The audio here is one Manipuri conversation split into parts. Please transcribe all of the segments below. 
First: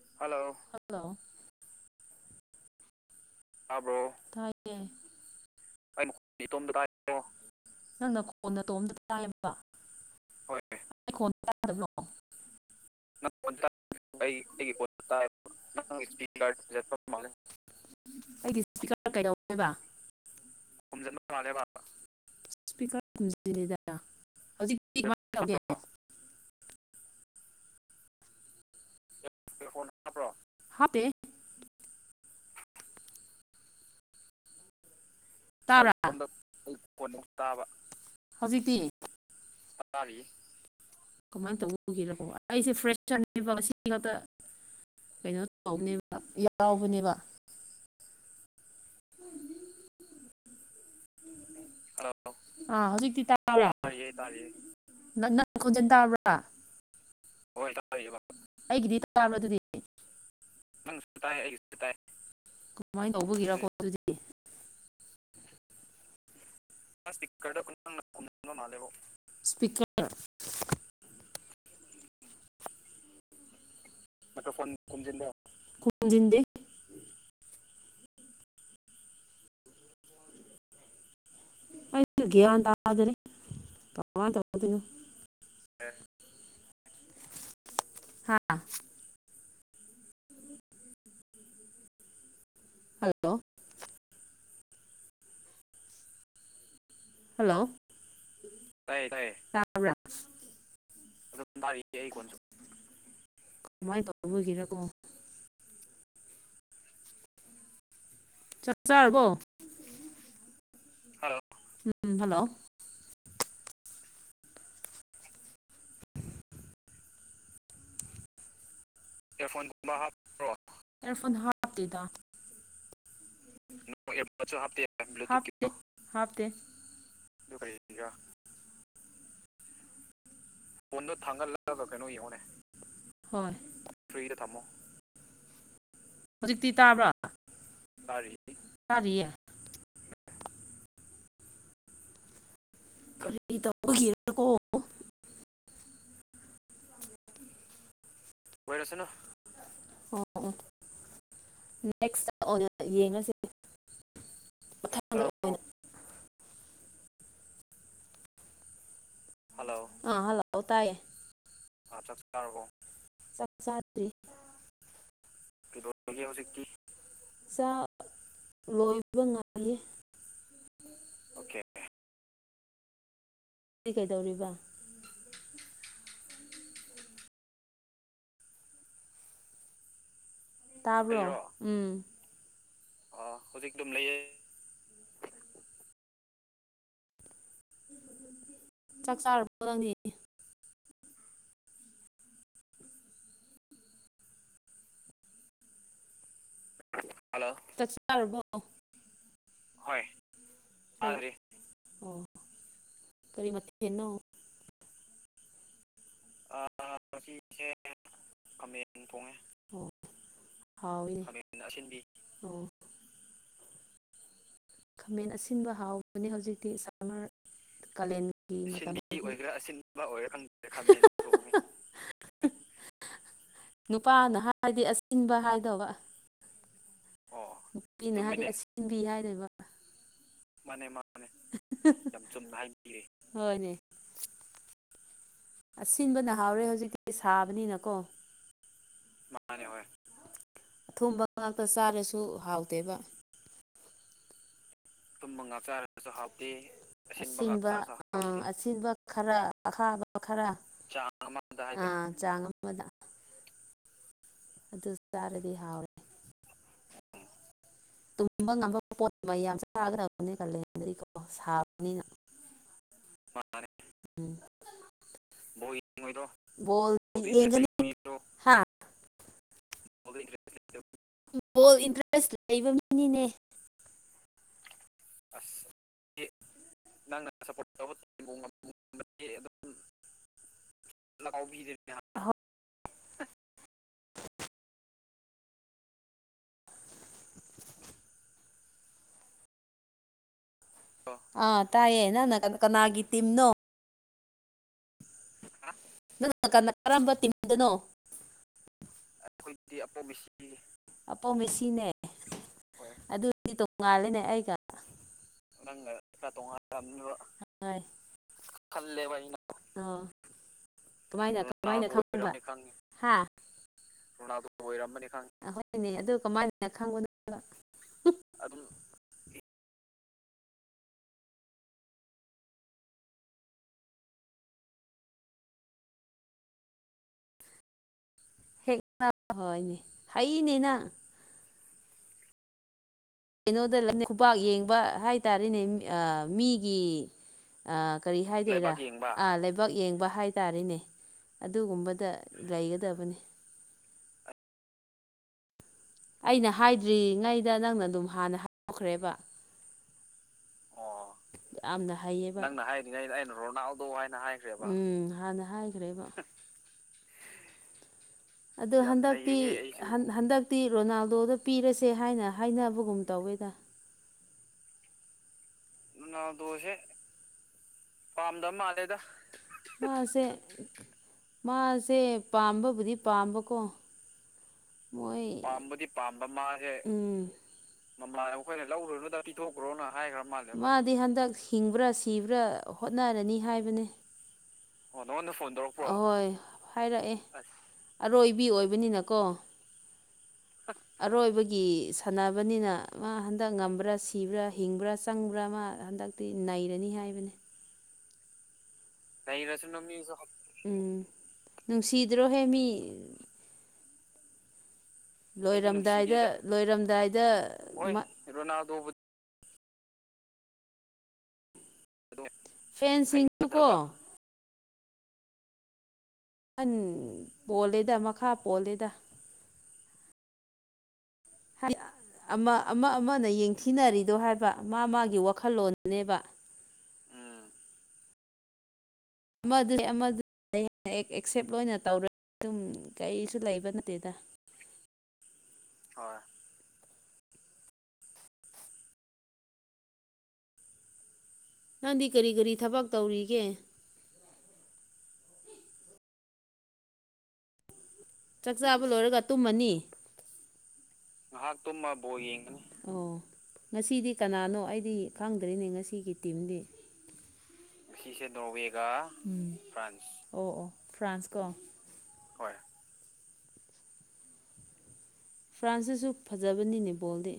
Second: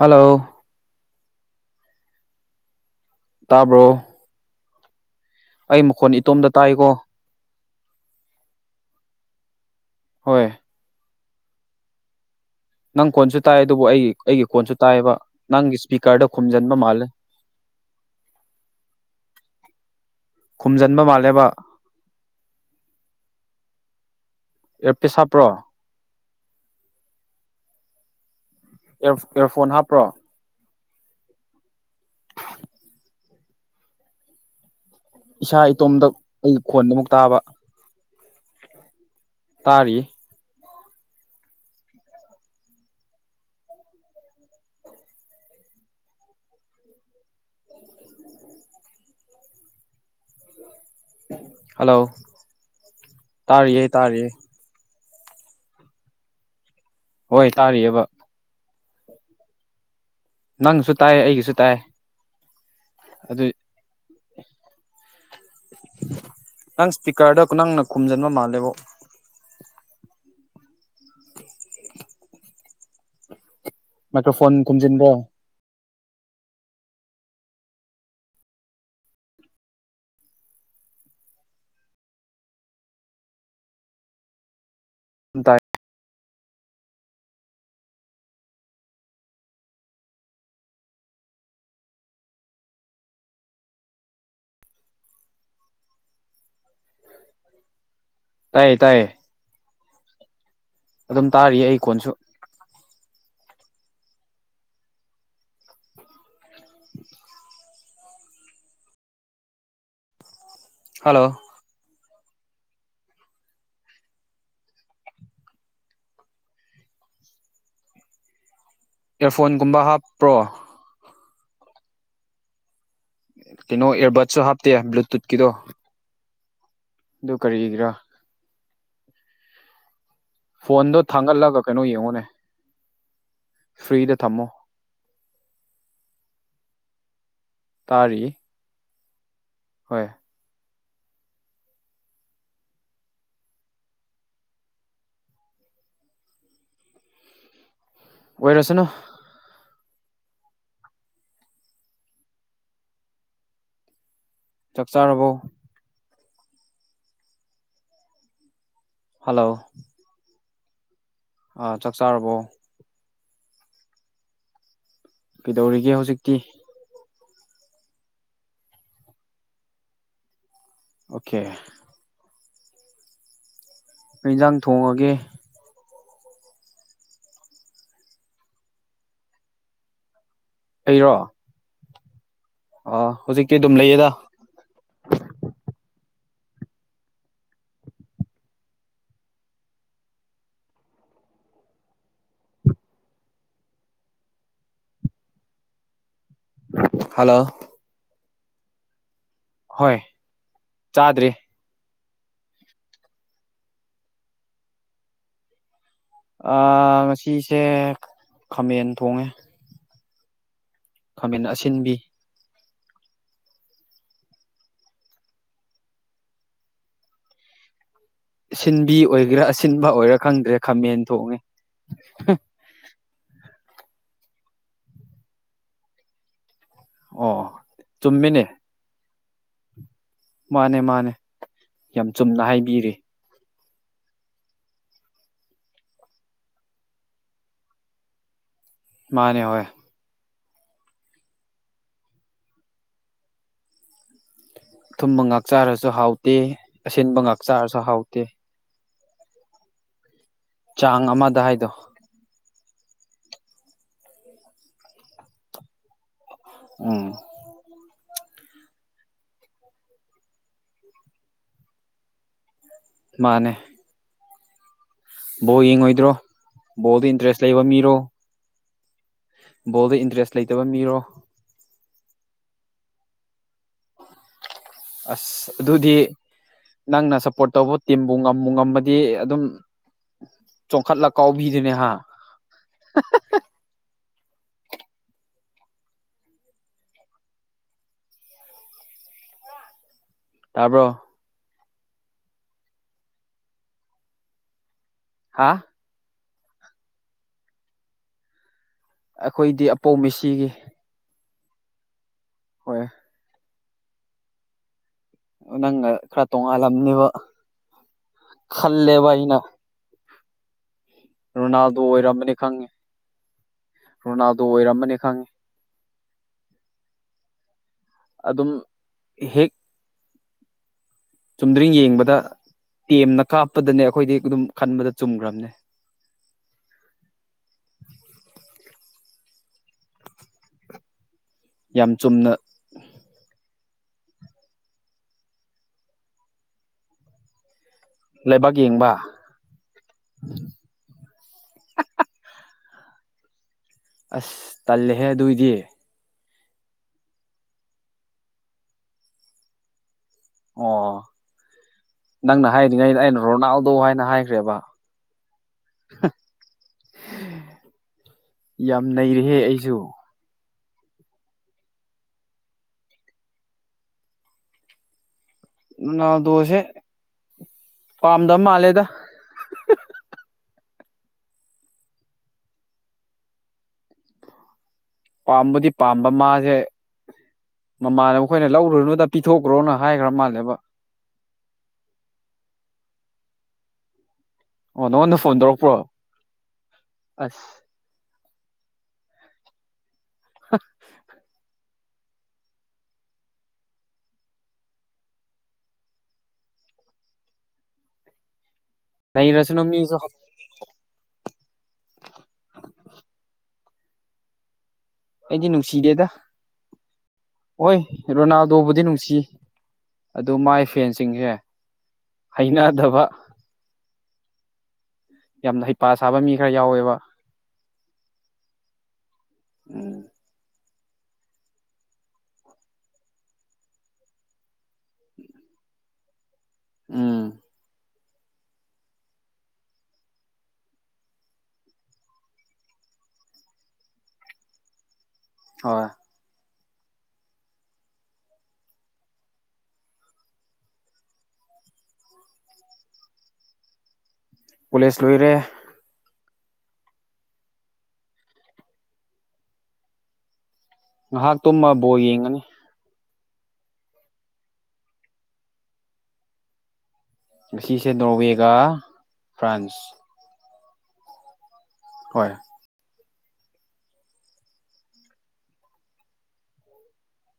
ꯍꯜꯂꯣ ꯍꯥꯂꯣ ꯍꯂꯣ ꯇꯥꯕ꯭ꯔꯣ ꯑꯩ ꯃꯈꯣꯟ ꯃꯈ ꯏꯇꯣꯝꯗ ꯏꯇꯣꯝꯗꯣ ꯇꯥꯏꯀꯣ [unintelligible] ꯅꯪꯅ ꯈꯣꯟ ꯅ ꯇꯣꯝꯇ ꯇꯥꯏꯌꯦꯕ ꯍꯣꯏ ꯑꯩ ꯈꯣꯜ ꯇꯗꯕꯔꯣ [inaudible] ꯅꯪ ꯀꯣꯟꯁꯨ ꯇꯥꯏ ꯑꯗꯨꯕꯨ ꯑꯩ ꯑꯩꯒꯤ ꯀꯣꯟꯁꯨ ꯇꯥꯏꯑꯕ ꯅꯪꯒꯤ ꯏꯁꯄꯤꯀꯔꯗꯣ ꯈꯨꯝꯖꯤꯟꯕ ꯃꯥꯜꯂꯦ [inaudible] ꯑꯩꯒꯤ ꯁꯄꯤꯀꯔ ꯀꯩꯗꯧꯅꯦꯕ ꯈꯨꯝꯖꯤꯟꯕ ꯈꯨꯝꯖꯟꯕ ꯃꯥꯜꯂꯦꯕ ꯃꯜꯂꯦꯕꯥ ꯁꯄꯤꯀꯔ ꯈꯨꯝꯖꯟ ꯗꯦꯗꯥ ꯏꯌꯥꯔꯄꯤꯁ ꯍꯥꯞꯄ꯭ꯔꯣ ꯋꯥ ꯏꯔ ꯏꯔꯐꯣꯟ ꯍꯥꯞꯄ꯭ꯔꯣ ꯍꯞꯇꯦ ꯏꯁꯥ ꯇꯥꯕꯔꯥ ꯏꯇꯣꯝꯗ [unintelligible] ꯑꯩ ꯈꯣꯟꯗ ꯑꯃꯨꯛ ꯀꯣꯟ ꯇꯥꯕ ꯍꯧꯖꯤꯛ ꯇꯤ ꯇꯥꯔꯤꯌꯦ ꯇꯔꯤꯌꯦ ꯀꯃꯥꯏꯅ ꯇꯧꯕꯒꯤꯔꯣ ꯑꯩꯁꯦ ꯐ꯭ꯔꯦꯁꯔꯅꯦꯕ ꯉꯁꯤ ꯈꯛꯇ ꯀꯩꯅꯣ ꯇꯧꯕꯅꯦꯕ ꯌꯥꯎꯕꯅꯦꯕ ꯍꯜꯂꯣ ꯑꯥ ꯍꯧꯖꯤꯛꯇꯤ ꯇꯥꯕ꯭ꯔ ꯇꯥꯔꯤꯌꯦ ꯇꯥꯔꯤꯌꯦ ꯅꯪ ꯈꯣꯟꯖꯦꯜ ꯇꯥꯕ꯭ꯔꯥ ꯍꯣꯏ ꯇꯔꯤꯌꯦꯕꯥ ꯑꯩꯒꯤꯗꯤ ꯇꯥꯕꯔꯥ ꯑꯗꯨꯗꯤ ꯅꯪꯁꯨ ꯇꯥꯏ ꯑꯩꯒꯤꯁꯨ ꯇꯥꯏ ꯀꯃꯥꯏꯅ ꯑꯗꯨ ꯇꯧꯕꯒꯤꯔꯣ ꯑꯗꯨꯗꯤ ꯅꯪ ꯏꯁꯄꯤꯀꯔꯗ ꯅꯪꯅ ꯈꯨꯝꯖꯤꯟꯕ ꯃꯥꯜꯂꯦꯕꯣ ꯁꯄꯤꯀꯔ ꯃꯥꯏꯀ꯭ꯔꯣꯐꯣꯟ ꯈꯨꯝꯖꯤꯟꯒꯦ ꯈꯨꯖꯤꯟꯗꯦ ꯑꯩꯒ ꯒꯌ꯭ꯥꯟ ꯇꯗꯅꯦ ꯀꯥꯃꯥꯏ ꯇꯧꯗꯣꯏꯅꯣ ꯇꯥꯏ ꯍꯥꯥ ꯍꯜꯂꯣ ꯍꯜꯂꯣ ꯇꯥꯏꯌꯦ ꯇꯥꯏꯌꯦ ꯇꯥꯌꯦ ꯇꯥꯌꯦ ꯇꯕꯔꯥ ꯑꯗꯨꯝ ꯇꯥꯔꯤꯌꯦ ꯑꯩ ꯇꯔꯤ ꯀꯣꯟꯁꯨ ꯑꯩꯒꯤ ꯈꯣꯟꯁꯨ ꯀꯃꯥꯏ ꯇꯧꯕꯒꯤꯔꯥ ꯀꯣ [inaudible] ꯆꯛ ꯆꯔꯥꯕꯣ ꯍꯜꯂꯣ ꯎꯝ ꯍꯜꯂꯣ ꯏꯌ꯭ꯥꯔꯐꯣꯟꯒꯨꯝꯕ ꯍꯥꯞꯄ꯭ꯔꯣ ꯑꯦꯌ꯭ꯥꯔꯐꯣꯟ ꯍꯥꯞꯇꯦꯗ ꯀꯩꯅꯣ ꯏꯌꯔꯕꯠꯁꯨ [unintelligible] ꯍꯥꯞꯇꯦ ꯍꯥꯞꯇꯦ ꯍꯥꯞꯇꯦ ꯗꯨ ꯀꯔꯤꯒꯤꯔꯥ ꯐꯣꯟꯗꯣ ꯊꯥꯡꯒꯠꯂꯒ ꯀꯩꯅꯣ ꯌꯦꯡꯉꯨꯅꯦ ꯍꯣꯏ ꯐ꯭ꯔꯤꯗ ꯊꯝꯃꯣ ꯍꯧꯖꯤꯛꯇꯤ ꯇꯥꯕ꯭ꯔꯥ ꯇꯥꯔꯤꯌꯦ ꯇꯥꯔꯤ ꯇꯥꯔꯤꯌꯦ ꯍꯣꯏ ꯀꯔꯤꯇꯧꯕꯒꯤꯔꯀꯣ ꯑꯣꯏꯔꯁꯅꯨ ꯑꯣꯏꯔꯁꯥꯅꯨ ꯅꯦꯛꯁ ꯑꯣꯏꯅ ꯌꯦꯡꯉꯁꯤ ꯆꯥꯛ ꯆꯥꯔꯕꯣ ꯑꯣꯏꯅ ꯍꯜꯂꯣ ꯑꯥ ꯍꯜꯂꯥꯎ ꯇꯥꯏꯌꯦ ꯑꯥ ꯆꯥꯛ ꯆꯥꯔꯕꯣ ꯆꯔꯥꯕꯣ ꯆꯥꯛ ꯆꯥꯗꯔꯤ ꯀꯩꯗꯧꯔꯤꯒꯦ ꯍꯧꯖꯤꯛꯇꯤ ꯆꯥꯛ ꯂꯣꯏꯕ ꯉꯥꯏꯔꯤ ꯑꯣꯈꯦ ꯅꯪꯗꯤ ꯀꯩ ꯀꯩꯗꯧꯔꯤꯕ ꯏꯟꯖꯥꯡ ꯊꯣꯡꯉꯒꯦ ꯇꯥꯕꯔꯣ ꯑꯩꯔꯣ ꯎꯝ ꯑꯥ ꯍꯧꯖꯤꯛꯇꯤ ꯑꯗꯨꯝ ꯂꯩꯌꯦꯗ ꯆꯥꯛ ꯆꯥꯔꯄꯣ ꯅꯪꯗꯤ ꯍꯜꯂꯣ ꯆꯥꯛ ꯆꯔꯥꯕꯣ ꯍꯣꯏ ꯆꯥꯗ꯭ꯔꯤ ꯑꯣ ꯀꯔꯤ ꯃꯊꯦꯟꯅꯣ ꯑꯥ ꯉꯥꯁꯤꯁꯦ ꯈꯥꯃꯦꯟ ꯊꯣꯡꯉꯦ ꯑꯣ ꯍꯥꯎꯋꯤꯅꯦ ꯈꯥꯃꯦꯟ ꯑꯁꯤꯟꯕꯤ ꯑꯣ ꯈꯥꯃꯦꯟ ꯑꯁꯤꯟꯕ ꯍꯥꯎꯕꯅꯦ ꯍꯧꯖꯤꯛꯇꯤ ꯁꯝꯃꯔ ꯀꯥꯂꯦꯟ ꯒꯤ ꯃꯇꯝ ꯁꯤꯟꯕꯤ ꯑꯣꯏꯒꯦꯔꯥ ꯑꯁꯤꯟꯕ ꯑꯣꯏꯒꯔꯥ ꯈꯪꯗ꯭ꯔꯦ ꯈꯥꯃꯦꯟ ꯊꯣꯡꯉꯤ ꯅꯨꯄꯥꯅ ꯍꯥꯏꯔꯗꯤ ꯑꯁꯤꯟꯕ ꯍꯥꯏꯗꯧꯕ ꯑꯣ ꯅꯨꯄꯤꯅ ꯆꯨꯝꯃꯤꯅꯦ ꯍꯥꯏꯔꯗꯤ ꯑꯁꯤꯟꯕꯤ ꯍꯥꯏꯗꯣꯏꯕ ꯃꯥꯅꯦ ꯃꯥꯟꯅꯦ ꯃꯥꯅꯦ ꯃꯥꯟꯅꯦ ꯌꯥꯝ ꯆꯨꯝꯅ ꯍꯥꯏꯕꯤꯔꯦ ꯍꯣꯏꯅꯦ ꯑꯁꯤꯟꯕꯅ ꯍꯥꯎꯔꯦ ꯍꯧꯖꯤꯛꯇꯤ ꯁꯥꯕꯅꯤꯅꯀꯣ ꯃꯥꯅꯦ ꯍꯣꯏ ꯃꯥꯟꯅꯦ ꯍꯣꯢ ꯑꯊꯨꯝꯕ ꯉꯥꯛꯇ ꯆꯥꯔꯁꯨ ꯍꯥꯎꯇꯦꯕ ꯊꯨꯝꯕ ꯑꯊꯨꯝꯕ ꯉꯥꯛ ꯆꯥꯔꯁꯨ ꯍꯥꯎꯇꯦ ꯍꯥꯎꯇꯦꯌꯦ ꯉꯥꯛ ꯑꯁꯤꯟꯕ ꯆꯥꯔꯁꯨ ꯍꯥꯎꯇꯦ ꯑꯥ ꯑꯁꯤꯟꯕ ꯈꯔꯥ ꯑꯈꯥꯕ ꯈꯔꯥ ꯆꯥꯡ ꯑꯃꯗ ꯑꯥ ꯆꯥꯡ ꯑꯃꯗ ꯑꯗꯨ ꯆꯥꯔꯗꯤ ꯍꯥꯎꯋꯦ ꯎꯝ ꯇꯨꯝꯕ ꯉꯝꯕ ꯄꯣꯠ ꯃꯌꯥꯝ ꯆꯥꯒꯗꯕꯅꯤ ꯀꯥꯂꯦꯟꯗꯗꯤꯀꯣ ꯁꯥꯕꯅꯤꯅ ꯃꯥꯅꯦ ꯃꯥꯟꯅꯦ ꯎꯝ ꯕꯣꯜ ꯌꯦꯡꯉꯣꯏꯗ꯭ꯔꯣ ꯕꯣꯜ ꯕꯣꯜꯗ ꯏꯟꯇꯔꯦꯁ ꯂꯩꯕ ꯌꯦꯡꯒꯅꯤ ꯃꯤꯔꯣ [unintelligible] ꯍꯥ ꯕꯣꯜꯗ ꯏꯟꯇ꯭ꯔꯦꯁ ꯂꯩꯇꯕ ꯃꯤꯔꯣ ꯕꯣꯜ ꯏꯟꯇ꯭ꯔꯦꯁ ꯂꯩꯕ ꯃꯤꯅꯤꯅꯦ ꯑꯁ ꯑꯗꯨꯗꯤ ꯅꯪꯅ ꯁ꯭ꯄꯣꯔꯠ ꯇꯧꯕ ꯇꯤꯝꯕꯨ ꯉꯝꯕꯨ ꯉꯝꯃꯗꯤ ꯑꯗꯨꯝ ꯆꯣꯡꯈꯠꯂ ꯀꯥꯎꯕꯤꯗꯨꯅꯦꯍꯥ ꯇꯥꯕꯔꯣ ꯑ ꯇꯥꯏꯌꯦ ꯅꯪꯅ ꯀꯅ ꯀꯅꯥꯒꯤ ꯇꯤꯝꯅꯣ ꯍꯥ ꯅꯪ ꯀꯔꯝꯕ ꯇꯤꯝꯗꯅꯣ ꯑꯩꯈꯣꯏꯗꯤ ꯑꯄꯧ ꯃꯦꯁꯤꯒꯤ ꯑꯄꯧ ꯃꯦꯁꯤꯅꯦ ꯍꯣꯏ ꯑꯗꯨꯗꯤ ꯇꯣꯡꯉꯥꯜꯂꯦꯅꯦ ꯑꯩꯒ ꯅꯪꯒ ꯈꯔ ꯇꯣꯡꯉꯥꯜꯂꯝꯅꯦꯕ ꯍꯣꯏ ꯈꯜꯂꯦꯕ ꯑꯩꯅ ꯑꯣ ꯀꯃꯥꯏꯅ ꯔꯣꯅꯥꯜꯗꯣ ꯀꯃꯥꯏꯅ ꯑꯣꯏꯔꯝꯕꯅꯤ ꯈꯪꯉꯦ ꯈꯪꯕ ꯔꯣꯅꯥꯜꯗꯣ ꯔꯣꯅꯜꯗꯣ ꯑꯣꯏꯔꯝꯕꯅꯤ ꯑꯣꯏꯔꯝꯅꯤ ꯈꯪꯉꯤ ꯍꯥ ꯍꯣꯏꯅꯦ ꯑꯗꯨ ꯀꯃꯥꯏꯅ ꯈꯪꯕꯅꯣꯕ ꯑꯗꯨꯝ ꯍꯦꯛ ꯆꯨꯝꯗ꯭ꯔꯤꯡ ꯌꯦꯡꯕꯗ ꯇꯦꯝꯅ ꯀꯥꯞꯄꯗꯅꯦ ꯑꯩꯈꯣꯏꯗꯤ ꯑꯗꯨꯝ ꯈꯟꯕꯗ ꯆꯨꯝꯈ꯭ꯔꯕꯅꯦ ꯍꯦꯛꯅꯕ ꯍꯣꯏꯅꯦ ꯍꯩꯅꯦ ꯅꯪ ꯌꯥꯝ ꯆꯨꯝꯅ ꯀꯩꯅꯣꯗ ꯂꯩꯕ ꯈꯨꯕꯥꯛ ꯌꯦꯡꯕ ꯍꯥꯏꯇꯥꯔꯦꯅꯦ ꯃꯤꯒꯤ ꯑ ꯀꯔꯤ ꯂꯩꯕꯥꯛ ꯍꯥꯏꯗꯣꯏꯔ ꯌꯦꯡꯕ ꯑꯥ ꯂꯩꯕꯥꯛ ꯌꯦꯡꯕ ꯍꯥꯏꯇꯥꯔꯦꯅꯦ ꯑꯗꯨꯒꯨꯝꯕꯗ ꯂꯩꯒꯗꯕꯅꯤ ꯑꯁ ꯇꯜꯂꯦꯍꯦ ꯑꯗꯨꯏꯗꯤ ꯑꯩꯅ ꯍꯥꯏꯗ꯭ꯔꯤꯉꯩꯗ ꯅꯪꯅ ꯑꯗꯨꯝ ꯍꯥꯟꯅ ꯍꯥꯏꯗꯣꯛꯈꯔꯕꯥ ꯑꯣ ꯌꯥꯝꯅ ꯍꯩꯌꯦꯕ ꯅꯪꯅ ꯍꯥꯏꯗꯔꯤꯉꯩꯗ ꯑꯩꯅ ꯔꯣꯅꯥꯜꯗꯣ ꯍꯥꯏꯅ ꯍꯥꯏꯈ꯭ꯔꯦꯕ ꯎꯝ ꯍꯥꯟꯅ ꯍꯥꯏꯈ꯭ꯔꯦꯕ ꯎꯝ [unintelligible] ꯑꯗꯨ ꯍꯟꯗꯛꯇꯤ ꯑꯩꯁꯨ ꯍꯟꯗꯛꯇꯤ ꯔꯣꯅꯥꯜꯗꯣꯗ ꯄꯤꯔꯁꯦ ꯍꯥꯏꯅ ꯍꯥꯏꯅꯕꯒꯨꯝ ꯇꯧꯋꯦꯗ ꯔꯣꯅꯜꯗꯣꯁꯦ ꯄꯝꯗ ꯃꯜꯂꯦꯗꯥ ꯃꯥꯁꯦ ꯃꯥꯁꯦ ꯄꯥꯝꯕꯕꯨꯗꯤ ꯄꯥꯝꯕꯀꯣ ꯃꯣꯏ ꯄꯥꯝꯕꯗꯤ ꯄꯥꯝꯕ ꯃꯥꯁꯦ ꯃꯃꯥꯟꯅꯕ ꯑꯩꯈꯣꯏꯅ ꯃꯃꯥꯟꯅꯕꯈꯣꯏꯅ ꯂꯧꯔꯨꯅꯨꯗ ꯂꯧꯔꯣꯅꯨꯗ ꯄꯤꯊꯣꯛꯈ꯭ꯔꯣꯅ ꯍꯥꯏꯈ꯭ꯔ ꯍꯥꯏꯒ꯭ꯔꯥ ꯃꯥꯜꯂꯦ ꯃꯥꯜꯂꯦꯕ ꯃꯥꯗꯤ ꯍꯟꯗꯛ ꯍꯤꯡꯕ꯭ꯔꯥ ꯁꯤꯕ꯭ꯔꯥ ꯍꯣꯠꯅꯔꯅꯤ ꯍꯥꯏꯕꯅꯦ ꯅꯉꯣꯟꯗ ꯐꯣꯟ ꯇꯧꯔꯛꯄꯔꯣ ꯍꯣꯏ ꯍꯥꯏꯔꯛꯑꯦ ꯑꯁ ꯑꯔꯣꯏꯕꯤ ꯑꯣꯏꯕꯅꯤꯅꯀꯣ ꯑꯔꯣꯏꯕꯒꯤ ꯁꯥꯟꯅꯕꯅꯤꯅ ꯃꯥ ꯍꯟꯗꯛ ꯉꯝꯕ꯭ꯔꯥ ꯁꯤꯕ꯭ꯔꯥ ꯍꯤꯡꯕ꯭ꯔꯥ ꯆꯪꯕ꯭ꯔꯥ ꯃꯥ ꯍꯟꯗꯛꯇꯤ ꯅꯩꯔꯅꯤ ꯍꯥꯏꯕꯅꯤ ꯅꯩꯔꯁꯅꯨ ꯅꯩꯔꯁꯥꯅꯨ ꯃꯤꯁꯨ ꯃꯤꯖꯨ ꯎꯝ ꯅꯨꯡꯁꯤꯗ꯭ꯔꯣ ꯍꯦ ꯃꯤ ꯑꯩꯗꯤ ꯅꯨꯡꯁꯤꯗꯦꯗ ꯂꯣꯏꯔꯝꯗꯥꯏꯗ ꯂꯣꯏꯔꯝꯗꯥꯏꯗ ꯍꯣꯏ ꯔꯣꯅꯥꯜꯗꯣꯕꯨꯗꯤ ꯔꯣꯅꯜꯗꯣꯕꯨꯗꯤ ꯅꯨꯡꯁꯤ ꯑꯗꯨ ꯃꯥꯏ ꯐꯦꯟꯁꯤꯡꯁꯦ ꯍꯩꯅꯗꯕ ꯐꯦꯟꯁꯤꯡꯗꯨꯀꯣ ꯌꯥꯝꯅ ꯍꯩꯄ ꯁꯥꯕ ꯃꯤ ꯈꯔ ꯃꯈꯝ ꯌꯥꯎꯋꯦꯕ ꯄꯣꯜꯂꯦꯗ ꯃꯈꯥ ꯄꯣꯜꯂꯦꯗ ꯎꯝ ꯍꯥꯏꯗꯤ ꯑꯃ ꯑꯃ ꯑꯃꯅ ꯌꯦꯡꯊꯤꯅꯔꯤꯗꯣ ꯍꯥꯏꯕ ꯃꯥ ꯃꯥꯒꯤ ꯋꯥꯈꯜꯂꯣꯟꯅꯦꯕ ꯎꯝ ꯑꯃꯗꯨꯅꯦ ꯑꯦꯛꯁꯦꯞ ꯂꯣꯏꯅ ꯇꯧꯔꯦ ꯑꯗꯨꯝ ꯀꯩꯁꯨ ꯂꯩꯕ ꯅꯠꯇꯦꯗ ꯍꯣꯏ ꯍꯣꯏ ꯅꯪꯗꯤ ꯀꯔꯤ ꯀꯔꯤ ꯊꯕꯛ ꯇꯧꯔꯤꯒꯦ ꯀꯣꯂꯦꯖ ꯂꯣꯏꯔꯦ ꯆꯥꯛ ꯆꯥꯕ ꯂꯣꯏꯔꯒ ꯇꯨꯝꯃꯅꯤ ꯉꯥꯏꯍꯥꯛ ꯇꯨꯝꯃ ꯕꯣꯜ ꯌꯦꯡꯉꯅꯤ ꯑꯣ ꯉꯁꯤꯗꯤ ꯀꯅꯥꯅꯣ ꯑꯩꯗꯤ ꯈꯪꯗ꯭ꯔꯤꯅꯦ ꯉꯁꯤꯒꯤ ꯇꯤꯝꯗꯤ ꯁꯤꯁꯦ ꯅꯣꯔꯋꯦꯒ ꯐ꯭ꯔꯥꯟꯁ ꯑꯣ ꯑꯣ ꯐ꯭ꯔꯥꯟꯁ ꯀꯣ ꯍꯣꯏ ꯐ꯭ꯔꯥꯟꯁꯇꯁꯨ ꯐꯖꯕꯅꯤꯅꯦ ꯕꯣꯜꯗꯤ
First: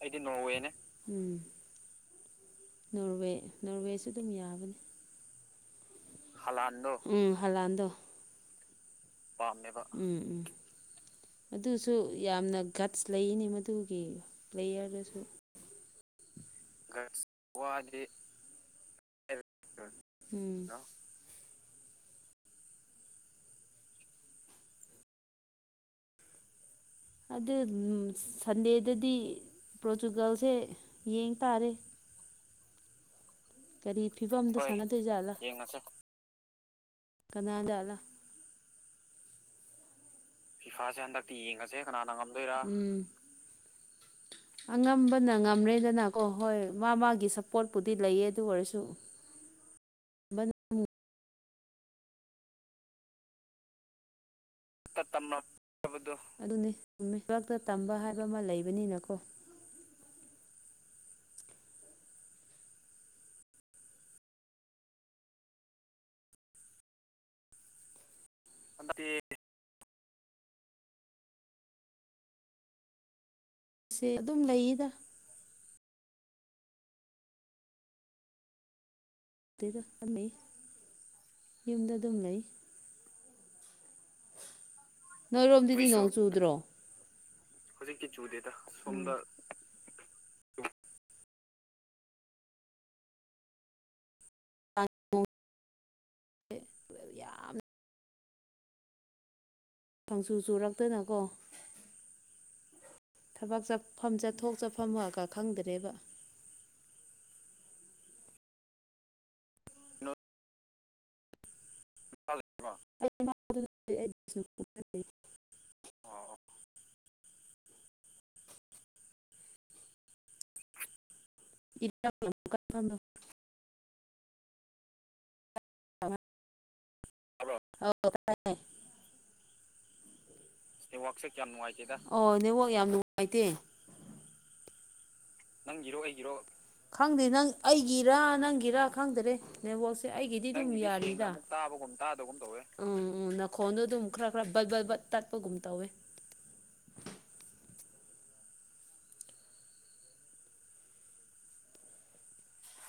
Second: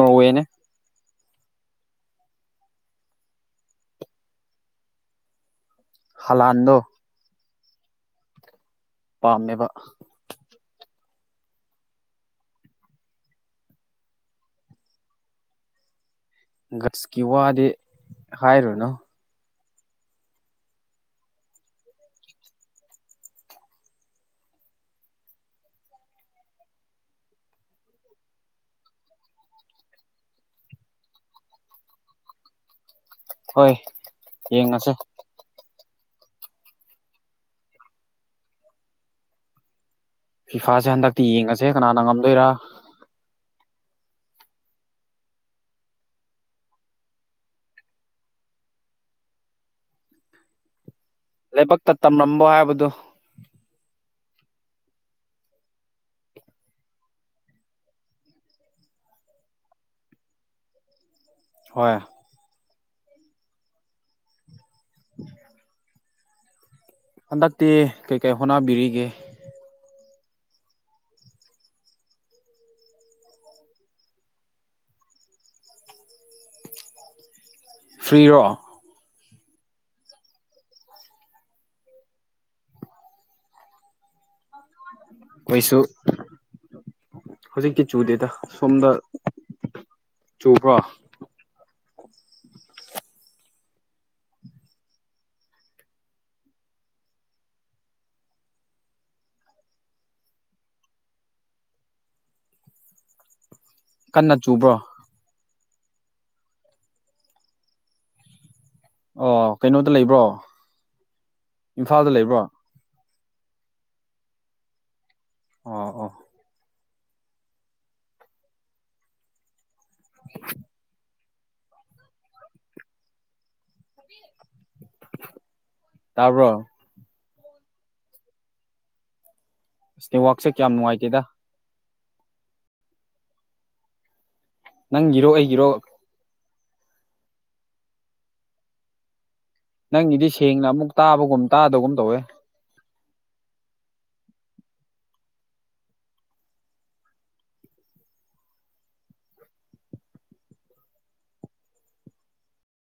ꯑꯩꯗꯤ ꯅꯣꯔꯋꯦꯅꯤ ꯎꯝ ꯅꯣꯔꯋꯦ ꯅꯣꯔꯋꯦꯁꯨ ꯑꯗꯨꯝ ꯌꯥꯕꯅꯤ ꯍꯂꯥꯟꯗꯣ ꯍꯜꯂꯥꯟꯗꯣ ꯎꯝ ꯍꯜꯂꯥꯟꯗꯣ ꯄꯥꯝꯃꯦꯕ ꯎꯝ ꯑꯗꯨꯁꯨ ꯌꯥꯝꯅ ꯒꯠꯁ ꯂꯩꯅꯤ ꯃꯗꯨꯒꯤ ꯄꯌꯔꯗꯁꯨ ꯒꯁꯀꯤ ꯋꯥꯗꯤ ꯍꯥꯏꯔꯨꯅꯨ ꯎꯝ ꯑꯗꯨ ꯁꯟꯗꯦꯗꯗꯤ ꯄꯣꯔꯇꯨꯒꯜꯁꯦ ꯌꯦꯡ ꯇꯥꯔꯦ ꯍꯣꯏ ꯀꯔꯤ ꯐꯤꯕꯝꯗ ꯌꯦꯡꯉꯁꯦ ꯁꯥꯟꯅꯗꯣꯏ ꯖꯥꯠꯂꯥ ꯀꯅꯥ ꯖꯥꯠꯂꯥ ꯐꯤꯐꯥꯁꯦ ꯍꯟꯗꯛꯇꯤ ꯌꯦꯡꯉꯁꯦ ꯀꯅꯥꯅ ꯉꯝꯗꯣꯏꯔ ꯎꯝ ꯑꯉꯝꯕꯅ ꯉꯝꯔꯦꯗꯅꯀꯣ ꯍꯣꯏ ꯃꯥ ꯃꯥꯒꯤ ꯁꯞꯄꯣꯔꯠꯄꯨꯗꯤ ꯂꯩꯌꯦ ꯑꯗꯨ ꯑꯣꯏꯔꯁꯨ ꯂꯥꯏꯕꯛꯇ ꯇꯝꯂꯝꯕ ꯍꯥꯏꯕꯗꯨ ꯑꯗꯨꯅꯤ ꯃꯔꯛꯇ ꯇꯝꯕ ꯍꯥꯏꯕ ꯑꯃ ꯂꯩꯕꯅꯤꯅꯀꯣ ꯍꯣꯏ [unintelligible] ꯍꯟꯗꯛꯇꯤ ꯀꯩ ꯀꯩ ꯍꯣꯠꯅꯕꯤꯔꯤꯒꯦ ꯁꯦ ꯑꯗꯨꯝ ꯂꯩꯌꯦꯗ ꯐ꯭ꯔꯤꯔꯣ ꯑꯗ ꯂꯩ ꯌꯨꯝꯗ ꯑꯗꯨꯝ ꯂꯩ [unintelligible] ꯑꯩꯈꯣꯏꯁꯨ ꯅꯣꯏꯔꯣꯝꯗꯗꯤ ꯅꯣꯡ ꯆꯨꯗ꯭ꯔꯣ ꯍꯧꯖꯤꯛꯇꯤ ꯆꯨꯗꯦꯗ ꯁꯣꯝꯗ ꯎꯝ ꯆꯨꯕ꯭ꯔꯣ ꯌꯥꯝ ꯄꯪꯁꯨꯨ ꯆꯨꯔꯛꯇꯅꯀꯣ ꯊꯕꯛ ꯆꯠꯐꯝ ꯀꯟꯅ ꯆꯠꯊꯣꯛ ꯆꯨꯕ꯭ꯔꯣ ꯆꯠꯐꯝꯃꯒ ꯈꯪꯗ꯭ꯔꯦꯕ ꯑꯣ ꯀꯩꯅꯣꯗ ꯂꯩꯕ꯭ꯔꯣ ꯏꯝꯐꯥꯜꯗ ꯂꯩꯕ꯭ꯔꯣ [unintelligible] ꯑꯣꯑꯣ [unintelligible] [unintelligible] [unintelligible] ꯇꯥꯕꯔ [unintelligible] ꯑꯁ ꯅꯦꯠꯋꯥꯛꯁꯦ ꯀꯌꯥꯝ ꯅꯨꯡꯉꯥꯏꯇꯦꯗ ꯅꯦꯠꯋꯥꯛꯁꯤ ꯀꯌꯥ ꯅꯨꯡꯉꯥꯏꯇꯦꯗ ꯑꯣ ꯅꯦꯠꯋꯥꯛ ꯌꯥꯝ ꯅꯨꯡꯉꯥꯏꯇꯦ ꯅꯪꯒꯤꯔꯣ ꯑꯩ ꯅꯪꯒꯤꯔꯣ ꯑꯩꯒꯤꯔ ꯈꯪꯗꯦ ꯅꯪ ꯑꯩꯒꯤꯔ ꯅꯪꯒꯤꯔ ꯈꯪꯗꯔꯦ ꯅꯪꯒꯤꯗꯤ ꯑꯩꯒꯤꯗꯤ ꯁꯦꯡꯅ ꯑꯗꯨꯝ ꯑꯃꯨꯛ ꯌꯥꯔꯤꯗ ꯇꯥꯕꯒꯨꯝ ꯇꯥꯕꯒꯨꯝ ꯇꯥꯗꯒꯨꯝ ꯇꯧꯋꯦ ꯎꯝ ꯎꯝ ꯅꯥꯈꯣꯟꯗꯣ ꯑꯗꯨꯝ ꯈꯔ ꯈꯔ ꯕꯠ ꯕꯠ ꯕꯠ ꯇꯠꯄꯒꯨꯝ ꯇꯧꯋꯦ